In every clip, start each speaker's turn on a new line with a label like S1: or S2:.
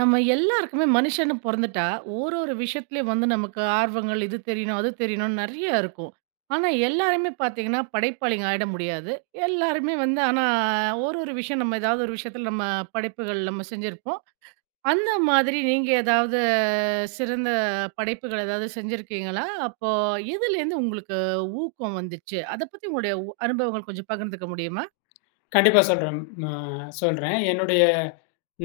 S1: நம்ம எல்லாருக்குமே மனுஷன்னு பொறந்துட்டா, ஒரு ஒரு விஷயத்துலயும் வந்து நமக்கு ஆர்வங்கள், இது தெரியணும், அது தெரியணும்னு நெறைய இருக்கும். ஆனா, எல்லாருமே பாத்தீங்கன்னா, படைப்பாளிங்க ஆயிட முடியாது. எல்லாருமே வந்து ஆனா, ஒரு ஒரு விஷயம் நம்ம ஏதாவது ஒரு விஷயத்துல நம்ம படைப்புகள் நம்ம செஞ்சிருப்போம். அந்த மாதிரி நீங்க ஏதாவது சிறந்த படைப்புகள் ஏதாவது செஞ்சிருக்கீங்களா? அப்போ எதுலேருந்து உங்களுக்கு ஊக்கம் வந்துச்சு? அத பத்தி உங்களுடைய அனுபவங்கள் கொஞ்சம் பகிர்ந்துக்க முடியுமா?
S2: கண்டிப்பா சொல்றேன். அ சொல்றேன்.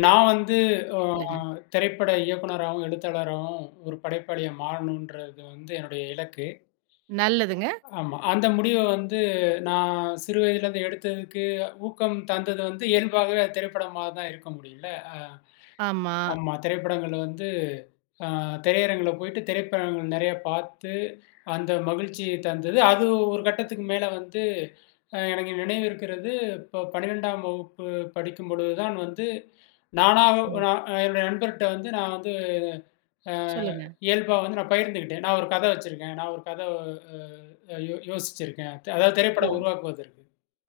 S2: நான் வந்து அ
S1: சொல்லுங்க.
S2: திரைப்பட இயக்குனராவும், எழுத்தாளராவும் ஒரு படைப்பாளியா மாறணுன்றது வந்து என்னுடைய இலக்கு.
S1: நல்லதுங்க.
S2: ஆமா. அந்த முடிவ வந்து நான் சிறு வயதிலேருந்து எடுத்ததுக்கு ஊக்கம் தந்தது வந்து இயல்பாகவே அது திரைப்படமா தான் இருக்க முடியும்ல.
S1: ஆமா.
S2: ஆமா. திரைப்படங்கள் வந்து ஆ திரையரங்குல போயிட்டு திரைப்படங்கள் நெறைய பார்த்து, அந்த மகிழ்ச்சி தந்தது. அது ஒரு கட்டத்துக்கு மேல வந்து எனக்கு நினைவு இருக்கிறது, இப்போ 12ஆம் வகுப்பு படிக்கும்பொழுது தான் வந்து நானா
S1: ம்.
S2: நான் என்னுடைய நண்பர்ட்ட வந்து நான் வந்து அ
S1: சொல்லுங்க.
S2: இயல்பா வந்து நான் பகிர்ந்துக்கிட்டேன். நான் ஒரு கதை வச்சிருக்கேன். நான் ஒரு கதை அ யோ யோசிச்சிருக்கேன். அதாவது திரைப்படம்
S1: ஓ!
S2: உருவாக்குவதற்கு.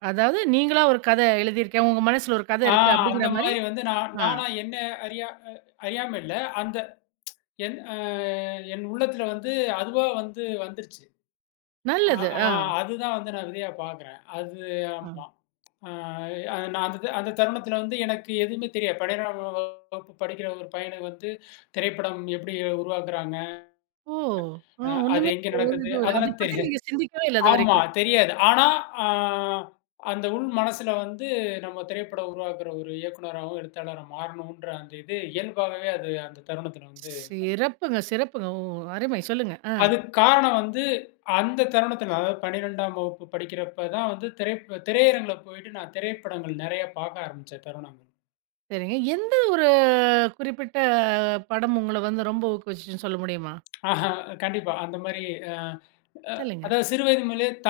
S1: அதாவது நீங்களா ஒரு கதை எழுதியிருக்கேன். உங்க மனசுல ஒரு கதை
S2: ஆ
S1: இருக்கு
S2: அந்த
S1: அப்படிங்கிற மாரி
S2: மாரி வந்து நான்
S1: ஆ.
S2: நானா என்ன அறியா அ அறியாம இல்ல. அந்த என் அ என் உள்ளத்துல வந்து அதுவா வந்து வந்துருச்சு. ஆ,
S1: நல்லது.
S2: ஆ
S1: ஆ.
S2: அதுதான் வந்து நான் விதையா பார்க்குறேன். அது
S1: ஆ.
S2: ஆமா. ஆ அது நான் அந்த அந்த தருணத்தில வந்து எனக்கு எதுவுமே தெரியாது. 12ஆம் வகுப்பு படிக்கிற ஒரு பையனுக்கு வந்து திரைப்படம் எப்படி உருவாக்குறாங்க?
S1: ஓ! ஆ
S2: அது
S1: ஒண்ணுமே
S2: எங்க
S1: ஒரு
S2: நடக்குது?
S1: இது இல்ல. அத
S2: அதெல்லாம்
S1: பத்தி
S2: தெரியாது.
S1: நீங்க சிந்திக்கவே இல்ல
S2: ஆமா
S1: இதுவரைக்கும்.
S2: தெரியாது. ஆனா, ஆ அந்த உள் மனசுல வந்து நம்ம திரைப்படம் உருவாக்குற ஒரு இயக்குனராவும், எழுத்தாளரா மாறணுன்ற அந்த இது இயல்பாகவே அது அந்த தருணத்தில வந்து
S1: சிறப்புங்க, சிறப்புங்க. ஓ! அருமை. சொல்லுங்க. ஆ
S2: அதுக்கு காரணம் வந்து, அந்த தருணத்தில அதாவது 12ஆம் வகுப்பு படிக்கிறப்ப தான் வந்து திரையரங்குல போயிட்டு நான் திரைப்படங்கள் நெறைய பார்க்க ஆரம்பிச்ச தருணங்கள்.
S1: சரிங்க. எந்த ஒரு குறிப்பிட்ட படம் உங்கள வந்து ரொம்ப ஊக்குவிச்சுச்சுன்னு சொல்ல முடியுமா?
S2: ஆஹா, கண்டிப்பா. அந்த மாரி அ அ
S1: சொல்லுங்க.
S2: அதாவது சிறு வயது முதலே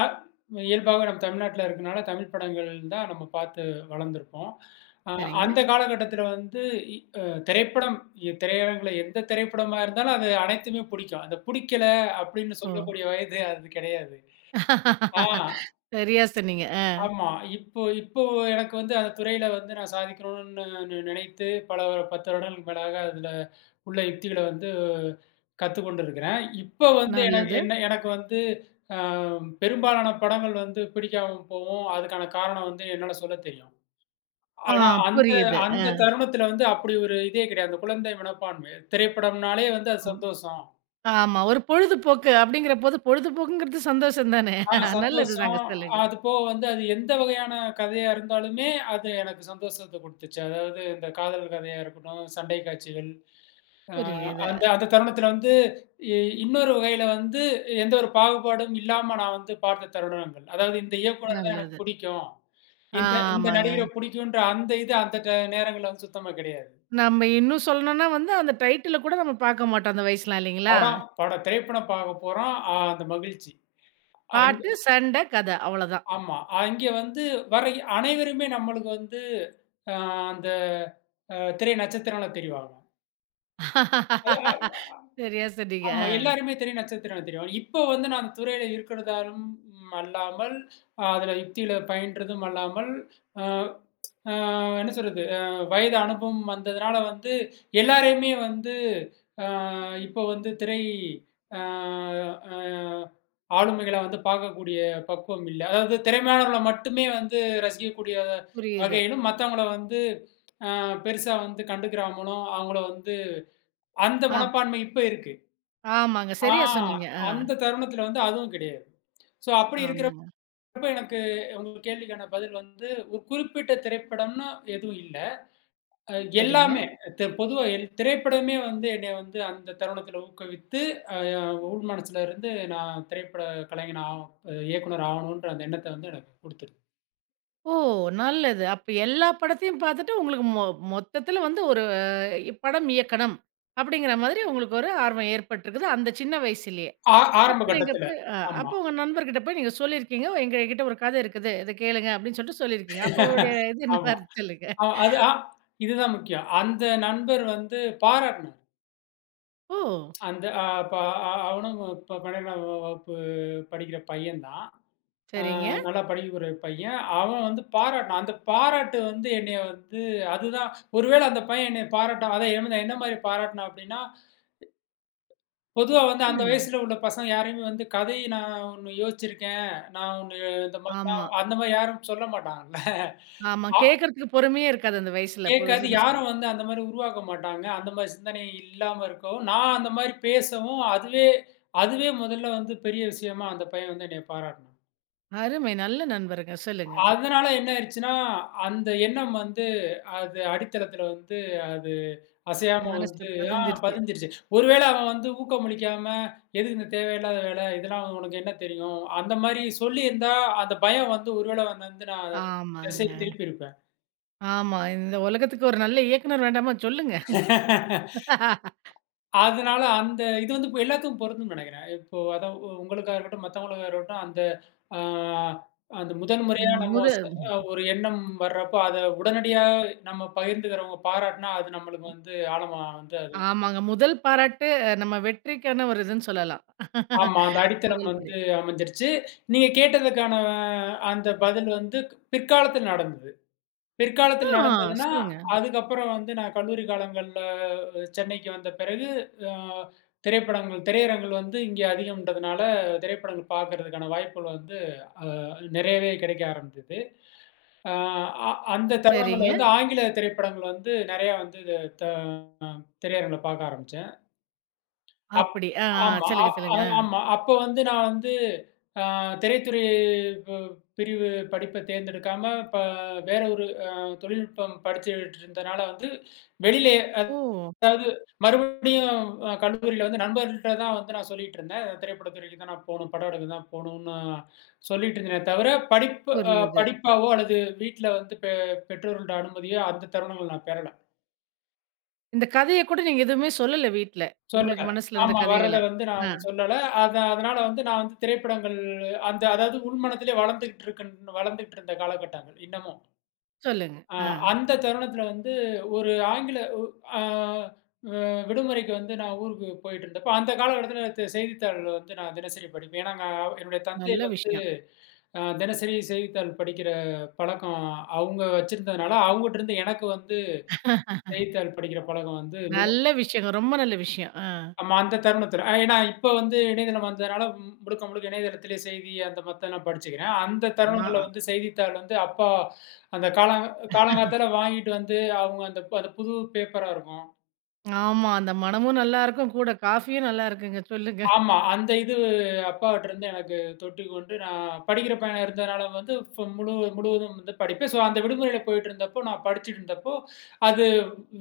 S2: இயல்பாவே நம்ம தமிழ்நாட்ல இருக்கனால, தமிழ் படங்கள் தான் நம்ம பார்த்து வளர்ந்துருப்போம். அ
S1: சரிங்க.
S2: அந்த காலகட்டத்தில வந்து இ அ திரைப்படம் திரையரங்குல எந்த திரைப்படமா இருந்தாலும், அது அனைத்துமே பிடிக்கும். அந்த பிடிக்கல அப்படின்னு
S1: ஓ!
S2: சொல்லக்கூடிய வயது அது கிடையாது. ஆ.
S1: சரியா சொன்னீங்க.
S2: ஆமா. இப்போ இப்போ எனக்கு வந்து அந்த துறையில வந்து நான் சாதிக்கணும்னு நினைத்து பல 10 வருடங்களுக்கு மேலாக அதில உள்ள யுக்திகள வந்து கத்துக்கொண்டு இருக்கிறேன். இப்ப வந்து எனக்கு
S1: நல்லது.
S2: என்ன எனக்கு வந்து அ பெரும்பாலான படங்கள் வந்து பிடிக்காம போவும். அதுக்கான காரணம் வந்து என்னால சொல்ல தெரியும்.
S1: ஆ
S2: ஆனா அந்த
S1: புரியுது.
S2: அந்த தருணத்தில வந்து அப்படி ஒரு இதே கிடையாது. அந்த குழந்தை மனப்பான்மை. திரைப்படம்னாலே வந்து அது
S1: அம்.
S2: சந்தோஷம்.
S1: ஆமா. ஒரு பொழுதுபோக்கு அப்படிங்கிற போது பொழுதுபோக்குங்கிறது சந்தோஷம் தானே. நல்லது
S2: சந்தோஷம்.
S1: தாங்க. சொல்லுங்க.
S2: அது போக வந்து அது எந்த வகையான கதையா இருந்தாலுமே, அது எனக்கு சந்தோஷத்த குடுத்துச்சு. அதாவது இந்த காதல் கதையா இருக்கட்டும், சண்டை காட்சிகள். ஆ
S1: புரியுது.
S2: அந்த அந்த தருணத்தில வந்து இ இன்னொரு வகையில வந்து எந்த ஒரு பாகுபாடும் இல்லாம நான் வந்து பார்த்த தருணங்கள். அதாவது இந்த இயக்குனர் தான் எனக்கு
S1: நல்லது.
S2: புடிக்கும். இந்த இந்த
S1: ஆமாங்க.
S2: நடிகர புடிக்குன்ற அந்த இது அந்த நேரங்கள்ல வந்து சுத்தமா கிடையாது.
S1: நம்ம இன்னும் சொல்லணும்னா வந்து அந்த டைட்டில கூட நம்ம பாக்க மாட்டோம் அந்த வயசுலாம் இல்லைங்களா?
S2: படம் படம் திரைப்படம் பார்க்க போறோம். அந்த மகிழ்ச்சி. அங்
S1: பாட்டு, சண்டை, கதை அவ்வளோதான்.
S2: ஆமா. அங்கே வந்து வர அனைவருமே நம்மளுக்கு வந்து அ அந்த திரை நட்சத்திரங்களா தெரிவாங்க. அது அ
S1: சரியா சொன்னீங்க.
S2: ஆமா. எல்லாருமே திரை நட்சத்திரங்களா தெரிவாங்க. இப்ப வந்து நான் அந்த துறையில இருக்கிறதாலும் அல்லாமல், அதுல யுக்தியில பயின்றதும் அல்லாமல், அ ஆ என்ன சொல்றது? வயது அனுபவம் வந்ததுனால வந்து, எல்லாரையுமே வந்து அ இப்போ வந்து திரை அ அ ஆளுமைகளா வந்து பார்க்கக்கூடிய பக்குவம் இல்ல. அதாவது திறமையானவர்கள மட்டுமே வந்து ரசிக்கக்கூடிய
S1: புரியுது.
S2: வகையிலும், மத்தவங்கள வந்து பெருசா வந்து கண்டுக்கிறாமலும், அவங்கள வந்து அந்த
S1: ஆம்
S2: மனப்பான்மை இப்ப இருக்கு.
S1: ஆமாங்க.
S2: ஆ
S1: சரியா சொன்னீங்க. ஆ.
S2: அந்த தருணத்துல வந்து அதுவும் கிடையாது. ஸோ அப்படி இருக்கிறப்ப
S1: ஆமாங்க.
S2: எனக்கு உங்க கேள்விக்கான பதில் வந்து, ஒரு குறிப்பிட்ட திரைப்படம்னு எதுவும் இல்ல. அ
S1: சரிங்க.
S2: எல்லாமே. பொதுவா திரைப்படமே வந்து என்னைய வந்து அந்த தருணத்தில ஊக்குவித்து, அ உள் மனசுல இருந்து நான் திரைப்பட கலைஞன் ஆவ் அ இயக்குனர் ஆவணுன்ற அந்த எண்ணத்த வந்து எனக்கு குடுத்துரு.
S1: ஓ! நல்லது. அப்ப எல்லா படத்தையும் பாத்துட்டு உங்களுக்கு மொத்தத்துல வந்து ஒரு படம் இயக்கணும் அப்படிங்கிற மாதிரி உங்களுக்கு ஒரு ஆர்வம் ஏற்பட்டிருக்குது அந்த சின்ன வயசுலயே.
S2: ஆ ஆரம்ப
S1: அப்ப நீங்க
S2: கட்டத்துல.
S1: போய்
S2: ஆமா,
S1: அப்ப உங்க நண்பர்கிட்ட போய் நீங்க சொல்லியிருக்கீங்க. எங்ககிட்ட ஒரு கதை இருக்குது. இத கேளுங்க அப்படின்னு சொல்லிட்டு சொல்லியிருக்கீங்க. அப்ப அவருடைய இது என்னவா
S2: ஆமா.
S1: இருந்துச்சு சொல்லுங்க.
S2: அ அது ஆ இதுதான் முக்கியம். அந்த நண்பர் வந்து பாராட்டுனாரு.
S1: ஓ!
S2: அந்த அ ப ஆ, அவனும் இப்ப 12ஆம் வகுப்பு படிக்கிற பையன் தான். ஆ
S1: சரிங்க.
S2: நல்லா படிக்கக்கூடிய பையன். அவன் வந்து பாராட்டினான். அந்த பாராட்டு வந்து என்னைய வந்து அதுதான் ஒருவேளை அந்த பையன் என்னைய பாராட்ட அதான் என்ன என்ன மாரி பாராட்டினான் அப்டின்னா, பொதுவா வந்து அந்த
S1: சொல்லுங்க.
S2: வயசுல உள்ள பசங்க யாரையுமே வந்து கதை நான் ஒண்ணு யோசிச்சிருக்கேன். நான் ஒண்ணு இந்த மாரிலாம்
S1: ஆமா,
S2: அந்த மாரி யாரும் சொல்ல மாட்டாங்கல்ல.
S1: ஆமா.
S2: ஆ
S1: கேட்கறதுக்கு பொறுமையே இருக்காது அந்த வயசுல.
S2: கேட்காது
S1: புதுசுன்னு சொல்லி.
S2: யாரும் வந்து அந்த மாரி உருவாக்க மாட்டாங்க. அந்த மாரி சிந்தனை இல்லாம இருக்கவும், நான் அந்த மாரி பேசவும் அதுவே அதுவே முதல்ல வந்து பெரிய விஷயமா அந்த பையன் வந்து என்னைய பாராட்டினான்.
S1: அருமை. நல்ல நண்பருங்க. சொல்லுங்க.
S2: அதனால என்ன ஆயிருச்சுன்னா, அந்த எண்ணம் வந்து அது அடித்தளத்தில வந்து அது அசையாம
S1: மனசுல
S2: வந்து ஆ
S1: பதிஞ்சிருச்சு.
S2: பதிஞ்சிருச்சு. ஒருவேள அவன் வந்து ஊக்கமளிக்காம, "எதுக்கு இந்த தேவையில்லாத வேலை? இதெல்லாம் உனக்கு என்ன தெரியும்?" அந்த மாரி சொல்லியிருந்தா, அந்த பயம் வந்து ஒருவேள அவன வந்து நான் திசை
S1: ஆமாங்க.
S2: திருப்பியிருப்பேன்.
S1: ஆமா. இந்த உலகத்துக்கு ஒரு நல்ல இயக்குனர் வேண்டாமா? சொல்லுங்க.
S2: அதனால அந்த இது வந்து இப்ப எல்லாத்துக்கும் பொருந்தும்னு நெனைக்கிறேன். இப்போ அதான் உங்களுக்கா இருக்கட்டும், மத்தவங்களுக்கா இருக்கட்டும், அந்த ஆ அந்த முதல் முறையா நம்ம
S1: முத
S2: ஒரு எண்ணம் வர்றப்போ, அத உடனடியா நம்ம பகிர்ந்துக்கிறவங்க பாராட்டுனா, அது நம்மளுக்கு வந்து ஆழமா வந்து அது
S1: ஆமாங்க. முதல் பாராட்டு நம்ம வெற்றிக்கான ஒரு இதுன்னு சொல்லலாம்.
S2: ஆமா, அந்த அடித்தளம்
S1: முதல் படி.
S2: வந்து அமைஞ்சிருச்சு. நீங்க கேட்டதுக்கான அந்த பதில் வந்து பிற்காலத்தில் நடந்தது.
S1: ஆ
S2: பிற்காலத்தில் நடந்ததுன்னா,
S1: சொல்லுங்க.
S2: அதுக்கப்புறம் வந்து நான் கல்லூரி காலங்கள்ல சென்னைக்கு வந்த பிறகு, அ திரைப்படங்கள் திரையரங்குகள் வந்து இங்கே அதிகம்ன்றதுனால, திரைப்படங்கள் பார்க்கறதுக்கான வாய்ப்புகள் வந்து அ நிறையவே கிடைக்க ஆரம்பிச்சது. அ அ அந்த தருணங்கள்ல
S1: சரிங்க.
S2: வந்து ஆங்கில திரைப்படங்கள் வந்து நெறையா வந்து த திரையரங்குல பார்க்க ஆரம்பிச்சேன். அப்
S1: அப்படி. ஆ, ஆ.
S2: ஆமா. அ
S1: சொல்லுங்க,
S2: அ
S1: சொல்லுங்க. ஆ.
S2: ஆமா. அப்ப வந்து நான் வந்து அ திரைத்துறை ப பிரிவு படிப்ப தேர்ந்தெடுக்காம, இப்ப வேற ஒரு தொழில்நுட்பம் படிச்சுட்டு இருந்தனால வந்து, வெளியிலே
S1: ஓ!
S2: அதாவது மறுபடியும் கல்லூரியில வந்து நண்பர்கள்ட்ட தான் வந்து நான் சொல்லிட்டு இருந்தேன். திரைப்படத்துறைக்கு தான் நான் போணும், படம் எடுக்க தான் போணும்னு சொல்லிட்டு இருந்தேனே தவிர, படிப்பு அ
S1: புரியுது.
S2: படிப்பாவோ அல்லது வீட்ல வந்து பெற்றோர்களோட அனுமதியோ அந்த தருணங்கள்ல நான் பெறல.
S1: இந்த கதைய கூட நீங்க எதுவுமே சொல்லல வீட்ல.
S2: சொல்லல.
S1: உங்களுக்கு மனசுல இருந்த
S2: ஆமா.
S1: கதைகள.
S2: வர்றத வந்து
S1: ஆ,
S2: நான் சொல்லல. அதனால வந்து நான் வந்து திரைப்படங்கள் அந்த அதாவது உள்மனதிலே வளர்ந்துகிட்டு இருந்த காலகட்டங்கள் இன்னமும்.
S1: சொல்லுங்க.
S2: அ
S1: ஆ,
S2: அந்த தருணத்தில வந்து ஒரு ஆங்கில உ அ அ விடுமுறைக்கு வந்து நான் ஊருக்கு போயிட்டு இருந்தப்ப, அந்த காலகட்டத்தில செய்தித்தாள் வந்து நான் தினசரி படிப்பேன். ஏன்னா, நான் என்னுடைய தந்தை
S1: நல்ல
S2: வந்து
S1: விஷயம்.
S2: தினசரி செய்தித்தாள் படிக்கிற பழக்கம் அவங்க வச்சிருந்ததுனால, அவங்ககிட்டருந்து எனக்கு வந்து செய்தித்தாள் படிக்கிற பழக்கம் வந்து
S1: நல்ல விஷயங்க. ரொம்ப நல்ல விஷயம். ஆ.
S2: ஆமா. அந்த தருணத்தில. ஏன்னா இப்ப வந்து இணையதளம் வந்ததுனால முழுக்க முழுக்க இணையதளத்திலே செய்தி அந்த மத்தெல்லாம் படிச்சுக்கிறேன். அந்த
S1: ஆ,
S2: தருணங்கள்ல
S1: ஆ.
S2: வந்து செய்தித்தாள் வந்து அப்பா அந்த காலங்காத்தால வாங்கிட்டு வந்து அவங்க அந்த அந்த புது பேப்பரா இருக்கும்.
S1: ஆமா. அந்த மனமும் நல்லாருக்கும். கூட காஃபியும் நல்லா இருக்குங்க. சொல்லுங்க.
S2: ஆமா. அந்த இது அப்பாகிட்டருந்து எனக்கு தொட்டு கொண்டு நான் படிக்கிற பையனா இருந்ததுனால வந்து இப்ப முழுவதும் வந்து படிப்பேன். ஸோ அந்த விடுமுறையில போயிட்டுருந்தப்போ நான் படிச்சுட்டு இருந்தப்போ, அது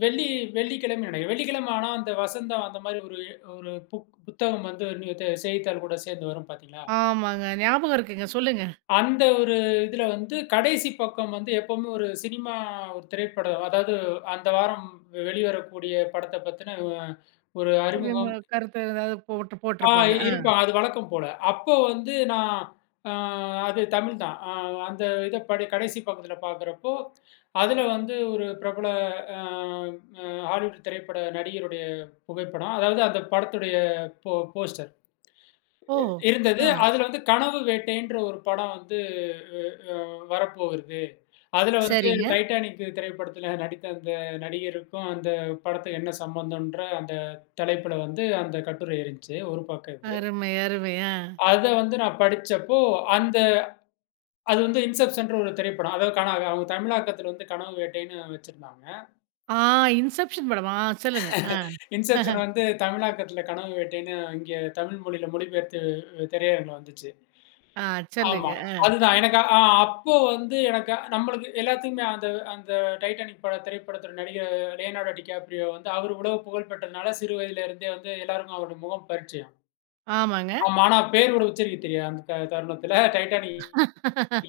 S2: வெள்ளி வெள்ளிக்கிழமை நினைக்கிறேன். வெள்ளிக்கிழமை ஆனா அந்த வசந்தம் அந்த மாரி ஒரு ஒரு புத்தகம் வந்து ஒரு நியூ த செய்தித்தாள் கூட சேர்ந்து வரும் பார்த்தீங்களா?
S1: ஆமாங்க. ஞாபகம் இருக்குங்க. சொல்லுங்க.
S2: அந்த ஒரு இதுல வந்து கடைசி பக்கம் வந்து எப்பவுமே ஒரு சினிமா ஒரு திரைப்படம், அதாவது அந்த வாரம் வெளிவரக்கூடிய படத்த பத்தின ஒரு
S1: விம
S2: அறிமுகம்
S1: கருத்து ஏதாவது போட்டு
S2: ஆ
S1: போட்டுருப்பாங்க. ஆ.
S2: இருப்பாங்க. அது வழக்கம் போல. அப்போ வந்து நான் அ அது தமிழ் தான். அந்த இத படி கடைசி பக்கத்துல பார்க்குறப்போ, அதுல வந்து ஒரு பிரபல அ அ ஹாலிவுட் திரைப்பட நடிகருடைய புகைப்படம். அதாவது அந்த படத்துடைய போஸ்டர்.
S1: ஓ!
S2: இருந்தது.
S1: ஆ.
S2: அதுல வந்து கனவு வேட்டைன்ற ஒரு படம் வந்து அ வரப்போகுது. அதுல வந்து
S1: சரிங்க.
S2: டைட்டானிக் திரைப்படத்துல நடித்த அந்த நடிகருக்கும், அந்த படத்துக்கு என்ன சம்மந்தம்ன்ற அந்த தலைப்புல வந்து அந்த கட்டுரை இருந்துச்சு. ஒரு பக்கம் இது.
S1: அருமை, அருமை. ஆ.
S2: அத வந்து நான் படிச்சப்போ, அந்த அது வந்து இன்செப்ஷன்ற ஒரு திரைப்படம். அதாவது அவங்க தமிழாக்கத்துல வந்து கனவு வேட்டைன்னு வச்சிருந்தாங்க.
S1: ஆ, இன்செப்ஷன் படமா? ஆ, சொல்லுங்க. ஆ.
S2: இன்செப்ஷன் வந்து தமிழாக்கத்துல கனவு வேட்டைன்னு இங்க தமிழ் மொழியில மொழிபெயர்த்து திரையரங்குல வந்துச்சு.
S1: ஆ,
S2: ஆமா.
S1: சொல்லுங்க.
S2: அதுதான் எனக்கு அப்போ வந்து எனக்கு நம்மளுக்கு எல்லாத்துக்குமே அந்த அந்த டைட்டானிக் பட திரைப்படத்தோட நடிகர் லியோனார்டோ டிகாப்ரியோ வந்து அவரு இவ்வளவு புகழ் பெற்றதுனால சிறு வயதில இருந்தே வந்து எல்லாருக்கும் அவரோட முகம் பரிச்சயம்.
S1: ஆமாங்க.
S2: ஆமா. ஆனா பேரோட உச்சரிக்க தெரியாது அந்த தருணத்தில. டைட்டானிக்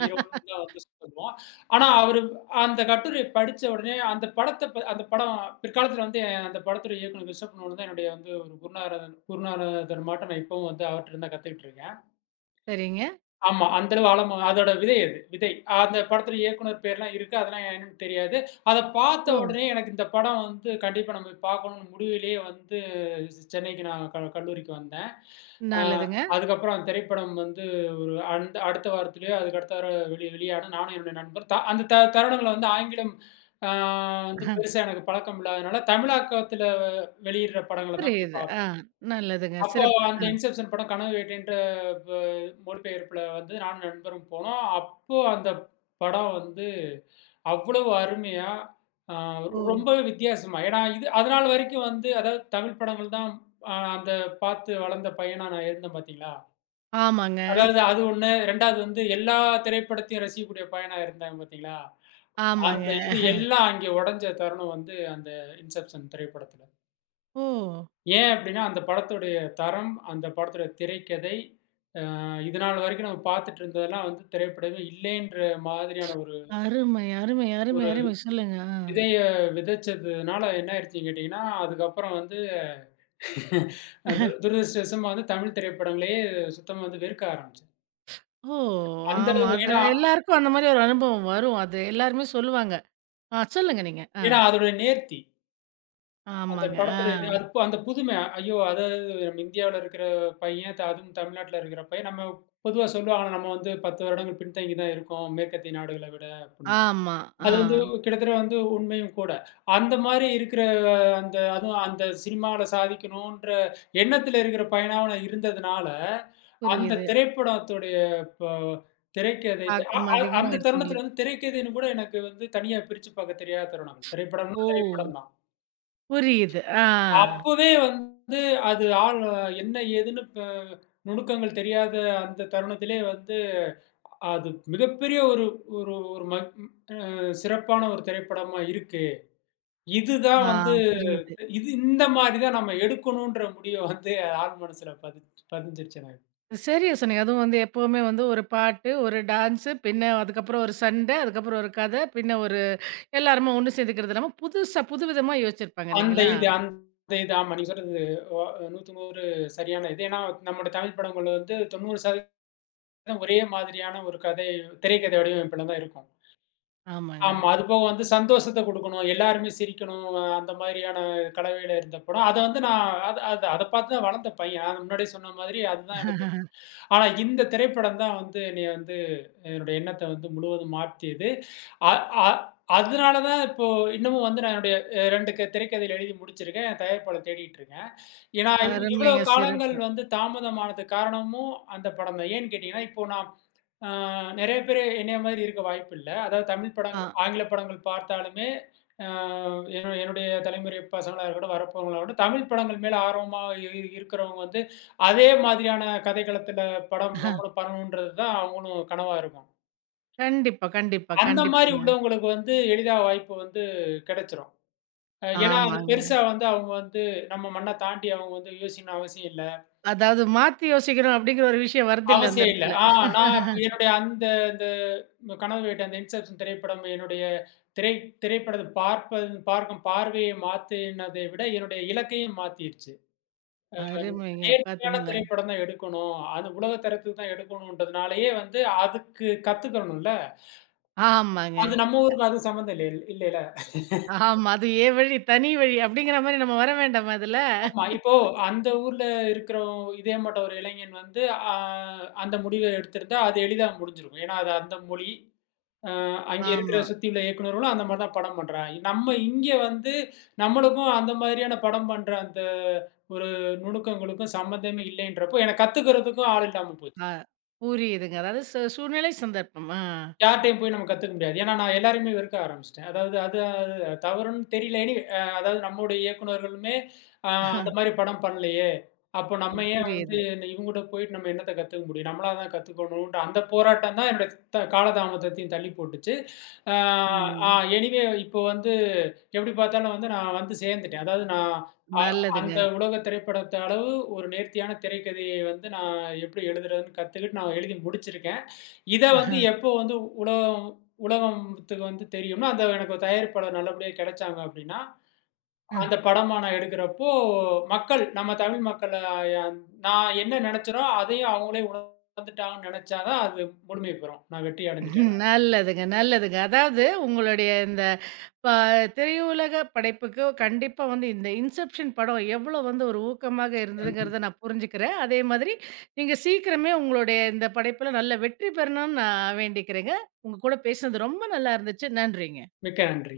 S2: ஹீரோன்னு தான் வந்து சொல்லுவோம். ஆனா அவரு அந்த கட்டுரைய படிச்ச உடனே அந்த படத்த ப அந்த படம் பிற்காலத்தில வந்து அந்த படத்துடைய இயக்குனர் கிறிஸ்டோபர் நோலன் தான் என்னுடைய வந்து ஒரு குருநாதர் குருநாதர் மாட்ட நான் இப்பவும் வந்து அவர்ட்ட இருந்து தான் கத்துக்கிட்டு இருக்கேன்.
S1: சரிங்க.
S2: ஆமா. அந்த அளவு ஆழமா அதோட விதை அது. விதை. அந்த படத்துல இயக்குனர் பேர்லாம் இருக்கு. அதெல்லாம் என்னன்னு தெரியாது. அத
S1: ஓ!
S2: பார்த்த உடனே எனக்கு இந்த படம் வந்து கண்டிப்பா நம்ம பார்க்கணும்னு முடிவிலேயே வந்து சென்னைக்கு நான் கல்லூரிக்கு வந்தேன். அ
S1: நல்லதுங்க.
S2: அதுக்கப்புறம் அந்த திரைப்படம் வந்து ஒரு அந்த அடுத்த வாரத்திலயோ, அதுக்கு அடுத்த வாரம் வெளியான நானும் என்னுடைய நண்பர் அந்த தருணங்கள்ல வந்து ஆங்கிலம் ஆ வந்து
S1: அஹ.
S2: பெருசா எனக்கு பழக்கம் இல்லாதனால, தமிழாக்கத்தில வெளியிடுற படங்கள தான் போய்
S1: புரியுது. ஆ
S2: பார்ப்போம்.
S1: நல்லதுங்க.
S2: அப்போ
S1: சிறப்பு.
S2: அந்த இன்செப்ஷன் படம் கனவு வேட்டைன்ற ப மொழிபெயர்ப்புல வந்து நானும் நண்பரும் போனோம். அப்போ அந்த படம் வந்து அவ்வளவு அருமையா, அ
S1: ஓ!
S2: ரொம்பவே வித்தியாசமா ஏன்னா இது அதுநாள் வரைக்கும் வந்து அதாவது தமிழ் படங்கள் தான் அந்த பார்த்து வளர்ந்த பையனா நான் இருந்தேன் பார்த்தீங்களா?
S1: ஆமாங்க,
S2: அதாவது அது ஒண்ணு 2வது வந்து எல்லா திரைப்படத்தையும் ரசிக்கக்கூடிய பையனா இருந்தாங்க பார்த்தீங்களா?
S1: ஆமாங்க.
S2: அந்த இது எல்லாம் அங்கே உடைஞ்ச தருணம் வந்து அந்த இன்செப்ஷன் திரைப்படத்துல.
S1: ஓ!
S2: ஏன் அப்டின்னா, அந்த படத்துடைய தரம், அந்த படத்துடைய திரைக்கதை இதனால் வரைக்கும் நம்ம பார்த்துட்டு இருந்ததெல்லாம் வந்து திரைப்படமே இல்லேன்ற மாதிரியான ஒரு
S1: அருமை, அருமை, அருமை,
S2: ஒரு
S1: அருமை. சொல்லுங்க. ஆ.
S2: விதைய விதைச்சதுனால என்ன ஆயிடுச்சுன்னு கேட்டீங்கன்னா, அதுக்கப்புறம் வந்து அ துர துரதிர்ஷ்டவசமா வந்து தமிழ் திரைப்படங்களையே சுத்தமா வந்து வெறுக்க ஆரம்பிச்சேன்.
S1: ஓ!
S2: அந்த
S1: ஆமா.
S2: அளவு
S1: அது
S2: ஏன்னா
S1: எல்லாருக்கும் அந்த மாரி ஒரு அனுபவம் வரும். அது எல்லாருமே சொல்லுவாங்க. ஆ சொல்லுங்க நீங்க. ஆ.
S2: ஏன்னா அதோட நேர்த்தி. அந்த
S1: ஆமாங்க. ஆ.
S2: படத்துடைய நே அது அந்த புதுமை. ஐயோ! அதாவது நம்ம இந்தியாவுல இருக்கிற பையன், அதுவும் தமிழ்நாட்டுல இருக்கிற பையன் நம்ம பொதுவா சொல்லுவாங்க, நம்ம வந்து 10 வருடங்கள் பின்தங்கி தான் இருக்கோம். மேற்கத்திய நாடுகள விட அப்டின்னு.
S1: ஆமா. ஆ.
S2: அது வந்து கிட்டத்தட்ட வந்து உண்மையும் கூட. அந்த மாரி இருக்கிற அந்த அதுவும் அந்த சினிமால சாதிக்கணுன்ற எண்ணத்துல இருக்கிற பையனாவும் நான் இருந்ததுனால, அந்த
S1: புரியுது.
S2: திரைப்படத்துடைய ப திரைக்கதை அ
S1: தாக்கம்
S2: அ அந்த
S1: அதிகமாயிடுச்சு
S2: தருணத்துல
S1: உங்களுக்கு.
S2: வந்து திரைக்கதைன்னு கூட எனக்கு வந்து தனியா பிரிச்சு பாக்க தெரியாத தருணம். திரைப்படம்னா
S1: ஓ!
S2: திரைப்படம் தான்.
S1: புரியுது. ஆ.
S2: அப்பவே வந்து அது ஆள் என்ன ஏதுன்னு நுணுக்கங்கள் தெரியாத அந்த தருணத்திலே வந்து, அது மிகப்பெரிய ஒரு ஒரு ஒரு ம சிறப்பான ஒரு திரைப்படமா இருக்கு. இதுதான்
S1: ஆ
S2: வந்து
S1: புரியுது.
S2: இது இந்த மாதிரி தான் நம்ம எடுக்கணுன்ற முடிவு வந்து ஆள் மனசுல பதிஞ்சிருச்சு எனக்கு.
S1: சரியா சொன்னீங்க. அதுவும் வந்து எப்பவுமே வந்து ஒரு பாட்டு, ஒரு டான்ஸு, பின்ன அதுக்கப்புறம் ஒரு சண்டை, அதுக்கப்புறம் ஒரு கதை, பின்ன ஒரு எல்லாருமா ஒண்ணு சேர்ந்துக்கிறது இல்லாம, புதுசா புதுவிதமா யோசிச்சிருப்பாங்க
S2: அந்த
S1: இல்லைங்களா?
S2: இது அந்த இது ஆமா. நீங்க சொல்றது ஒ 100க்கு 100 சரியான இது. ஏன்னா, நம்முடைய தமிழ் படங்கள் வந்து 90% ஒரே மாதிரியான ஒரு கதை திரைக்கதை வடிவமைப்புல தான் இருக்கும்.
S1: ஆமாங்க.
S2: ஆமா. அதுபோக வந்து சந்தோஷத்த குடுக்கணும், எல்லாருமே சிரிக்கணும், அந்த மாதிரியான கலவையில இருந்த படம். அத வந்து நான் அத அத அத பார்த்து தான் வளர்ந்த பையன். நான் முன்னாடியே சொன்ன மாதிரி அதுதான் எனக்கு ஆனா இந்த திரைப்படம் தான் வந்து என்னைய வந்து என்னோட எண்ணத்த வந்து முழுவதும் மாற்றியது. அ அ அதனால தான் இப்போ இன்னமும் வந்து நான் என்னுடைய 2 க திரைக்கதைகள் எழுதி முடிச்சிருக்கேன். என் தயாரிப்பாளர் தேடிட்டு இருக்கேன். ஏன்னா, இவ்வளோ
S1: அருமைங்க,
S2: காலங்கள்
S1: சிறப்பு.
S2: வந்து தாமதமானதுக்கு காரணமும் அந்த படம் தான். ஏன்னு கேட்டீங்கன்னா, இப்போ நான் அ நெறைய பேரு என்னைய மாதிரி இருக்க வாய்ப்பில்ல. அதாவது தமிழ்
S1: ஆ.
S2: படங்கள், ஆங்கில படங்கள் பார்த்தாலுமே அ என்னோ என்னுடைய தலைமுறை பசங்களா இருக்கட்டும், வரப்போறவங்களா இருக்கட்டும், தமிழ் படங்கள் மேல ஆர்வமா இருக்கிறவங்க வந்து அதே மாதிரியான கதைக்களத்தில படம் நம்மளும் பண்ணணுன்றது தான் அவங்களும் கனவா இருக்கும்.
S1: கண்டிப்பா, கண்டிப்பா,
S2: அந்த மாரி
S1: கண்டிப்பாங்க.
S2: உள்ளவங்களுக்கு வந்து எளிதா வாய்ப்பு வந்து கிடைச்சிரும். ஏன்னா, அது
S1: ஆமாங்க.
S2: பெருசா வந்து அவங்க வந்து நம்ம மண்ண தாண்டி அவங்க வந்து யோசிக்கணும்னு அவசியம் இல்ல.
S1: அதாவது மாத்தி யோசிக்கணும் அப்படிங்கிற ஒரு விஷயம் வருதுல்ல அந்த
S2: அவசியம் இல்ல.
S1: இடத்துல.
S2: நான் அப்ப என்னுடைய அந்த இந்த கனவு வீடு அந்த இன்செப்ஷன் திரைப்படம் என்னுடைய திரை திரைப்படத்த பார்க்கும் பார்வையை மாத்தினதை விட என்னுடைய இலக்கையும் மாத்திருச்சு.
S1: அருமைங்க,
S2: நேர்த்தியான
S1: பாத்தீங்களா?
S2: திரைப்படம் தான் எடுக்கணும். அது உலக தரத்துக்கு தான் எடுக்கணும்ன்றதுனாலயே வந்து அதுக்கு கத்துக்கணும்ல. அது
S1: ஆமாங்க.
S2: நம்ம ஊருக்கு அது சம்மந்தம் இல்ல இல்லைல.
S1: ஆமா. அது "என் வழி, தனி வழி" அப்படிங்கிற மாரி நம்ம வர வேண்டாமா அதுல?
S2: ஆமா. இப்போ அந்த ஊர்ல இருக்கிற இதே மாட்ட ஒரு இளைஞன் வந்து, அ அந்த முடிவ எடுத்திருந்தா, அது எளிதா முடிஞ்சிருக்கும். ஏன்னா, அது அந்த மொழி. அ அங்க இருக்கிற
S1: ஆமா.
S2: சுத்தி உள்ள இயக்குனர்களும் அந்த மாரி தான் படம் பண்றாங்க. நம்ம இங்க வந்து நம்மளுக்கும் அந்த மாதிரியான படம் பண்ற அந்த ஒரு நுணுக்கங்களுக்கும் சம்மந்தமே இல்லைன்றப்போ, எனக்கு கத்துக்கிறதுக்கும் ஆள் இல்லாம போச்சு.
S1: அ புரியுதுங்க. அதாவது சூழ்நிலை, சந்தர்ப்பம். ஆ.
S2: யார்ட்டயும் போய் நம்ம கத்துக்க முடியாது. ஏன்னா, நான் எல்லாரையுமே வெறுக்க ஆரம்பிச்சுட்டேன். அதாவது அது அது தவறுன்னு தெரியல. எனி அ அதாவது நம்முடைய இயக்குனர்களுமே அ அந்த மாரி படம் பண்ணலையே! அப்போ நம்ம ஏன் வந்து
S1: புரியுது.
S2: இவங்ககிட்ட போயிட்டு நம்ம என்னத்த கத்துக்க முடியும்? நம்மளா தான் கத்துக்கணுன்ற அந்த போராட்டம் தான் என்னோட காலதாமதத்தையும் தள்ளி போட்டுச்சு. ஆ ஆ
S1: ம்.
S2: எனிவே இப்போ வந்து எப்படி பார்த்தாலும் வந்து நான் வந்து சேர்ந்துட்டேன். அதாவது நான் அ
S1: நல்லதுங்க.
S2: அந்த உலக திரைப்படத்த அளவு ஒரு நேர்த்தியான திரைக்கதையை வந்து நான் எப்படி எழுதுறதுன்னு கத்துக்கிட்டு நான் எழுதி முடிச்சிருக்கேன். இத வந்து
S1: அஹ,
S2: எப்போ வந்து உலகம் உலகத்துக்கு வந்து தெரியும்னா, அந்த எனக்கு தயாரிப்பாளர் நல்லபடியா கிடைச்சாங்க அப்படின்னா,
S1: அ.
S2: அந்த படமா நான் எடுக்கிறப்போ, மக்கள் நம்ம தமிழ் மக்கள் நான் என்ன நினைச்சேனோ, அதையும் அவங்களே உணர்ந்துட்டாங்கன்னு நினைச்சா தான் அது முழுமை பெறும். நான் வெற்றி அடைஞ்சுட்டேன்னு
S1: நல்லதுங்க, நல்லதுங்க. அதாவது உங்களுடைய இந்த ப திரையுலக படைப்புக்கு கண்டிப்பா வந்து இந்த இன்செப்ஷன் படம் எவ்வளோ வந்து ஒரு ஊக்கமாக
S2: அர்த்தம்.
S1: இருந்ததுங்கிறத நான் புரிஞ்சுக்கிறேன். அதே மாதிரி நீங்க சீக்கிரமே உங்களுடைய இந்த படைப்புல நல்ல வெற்றி பெறணும்னு நான் வேண்டிக்கிறேங்க. உங்க கூட பேசினது ரொம்ப நல்லா இருந்துச்சு. நன்றிங்க.
S2: மிக்க நன்றி.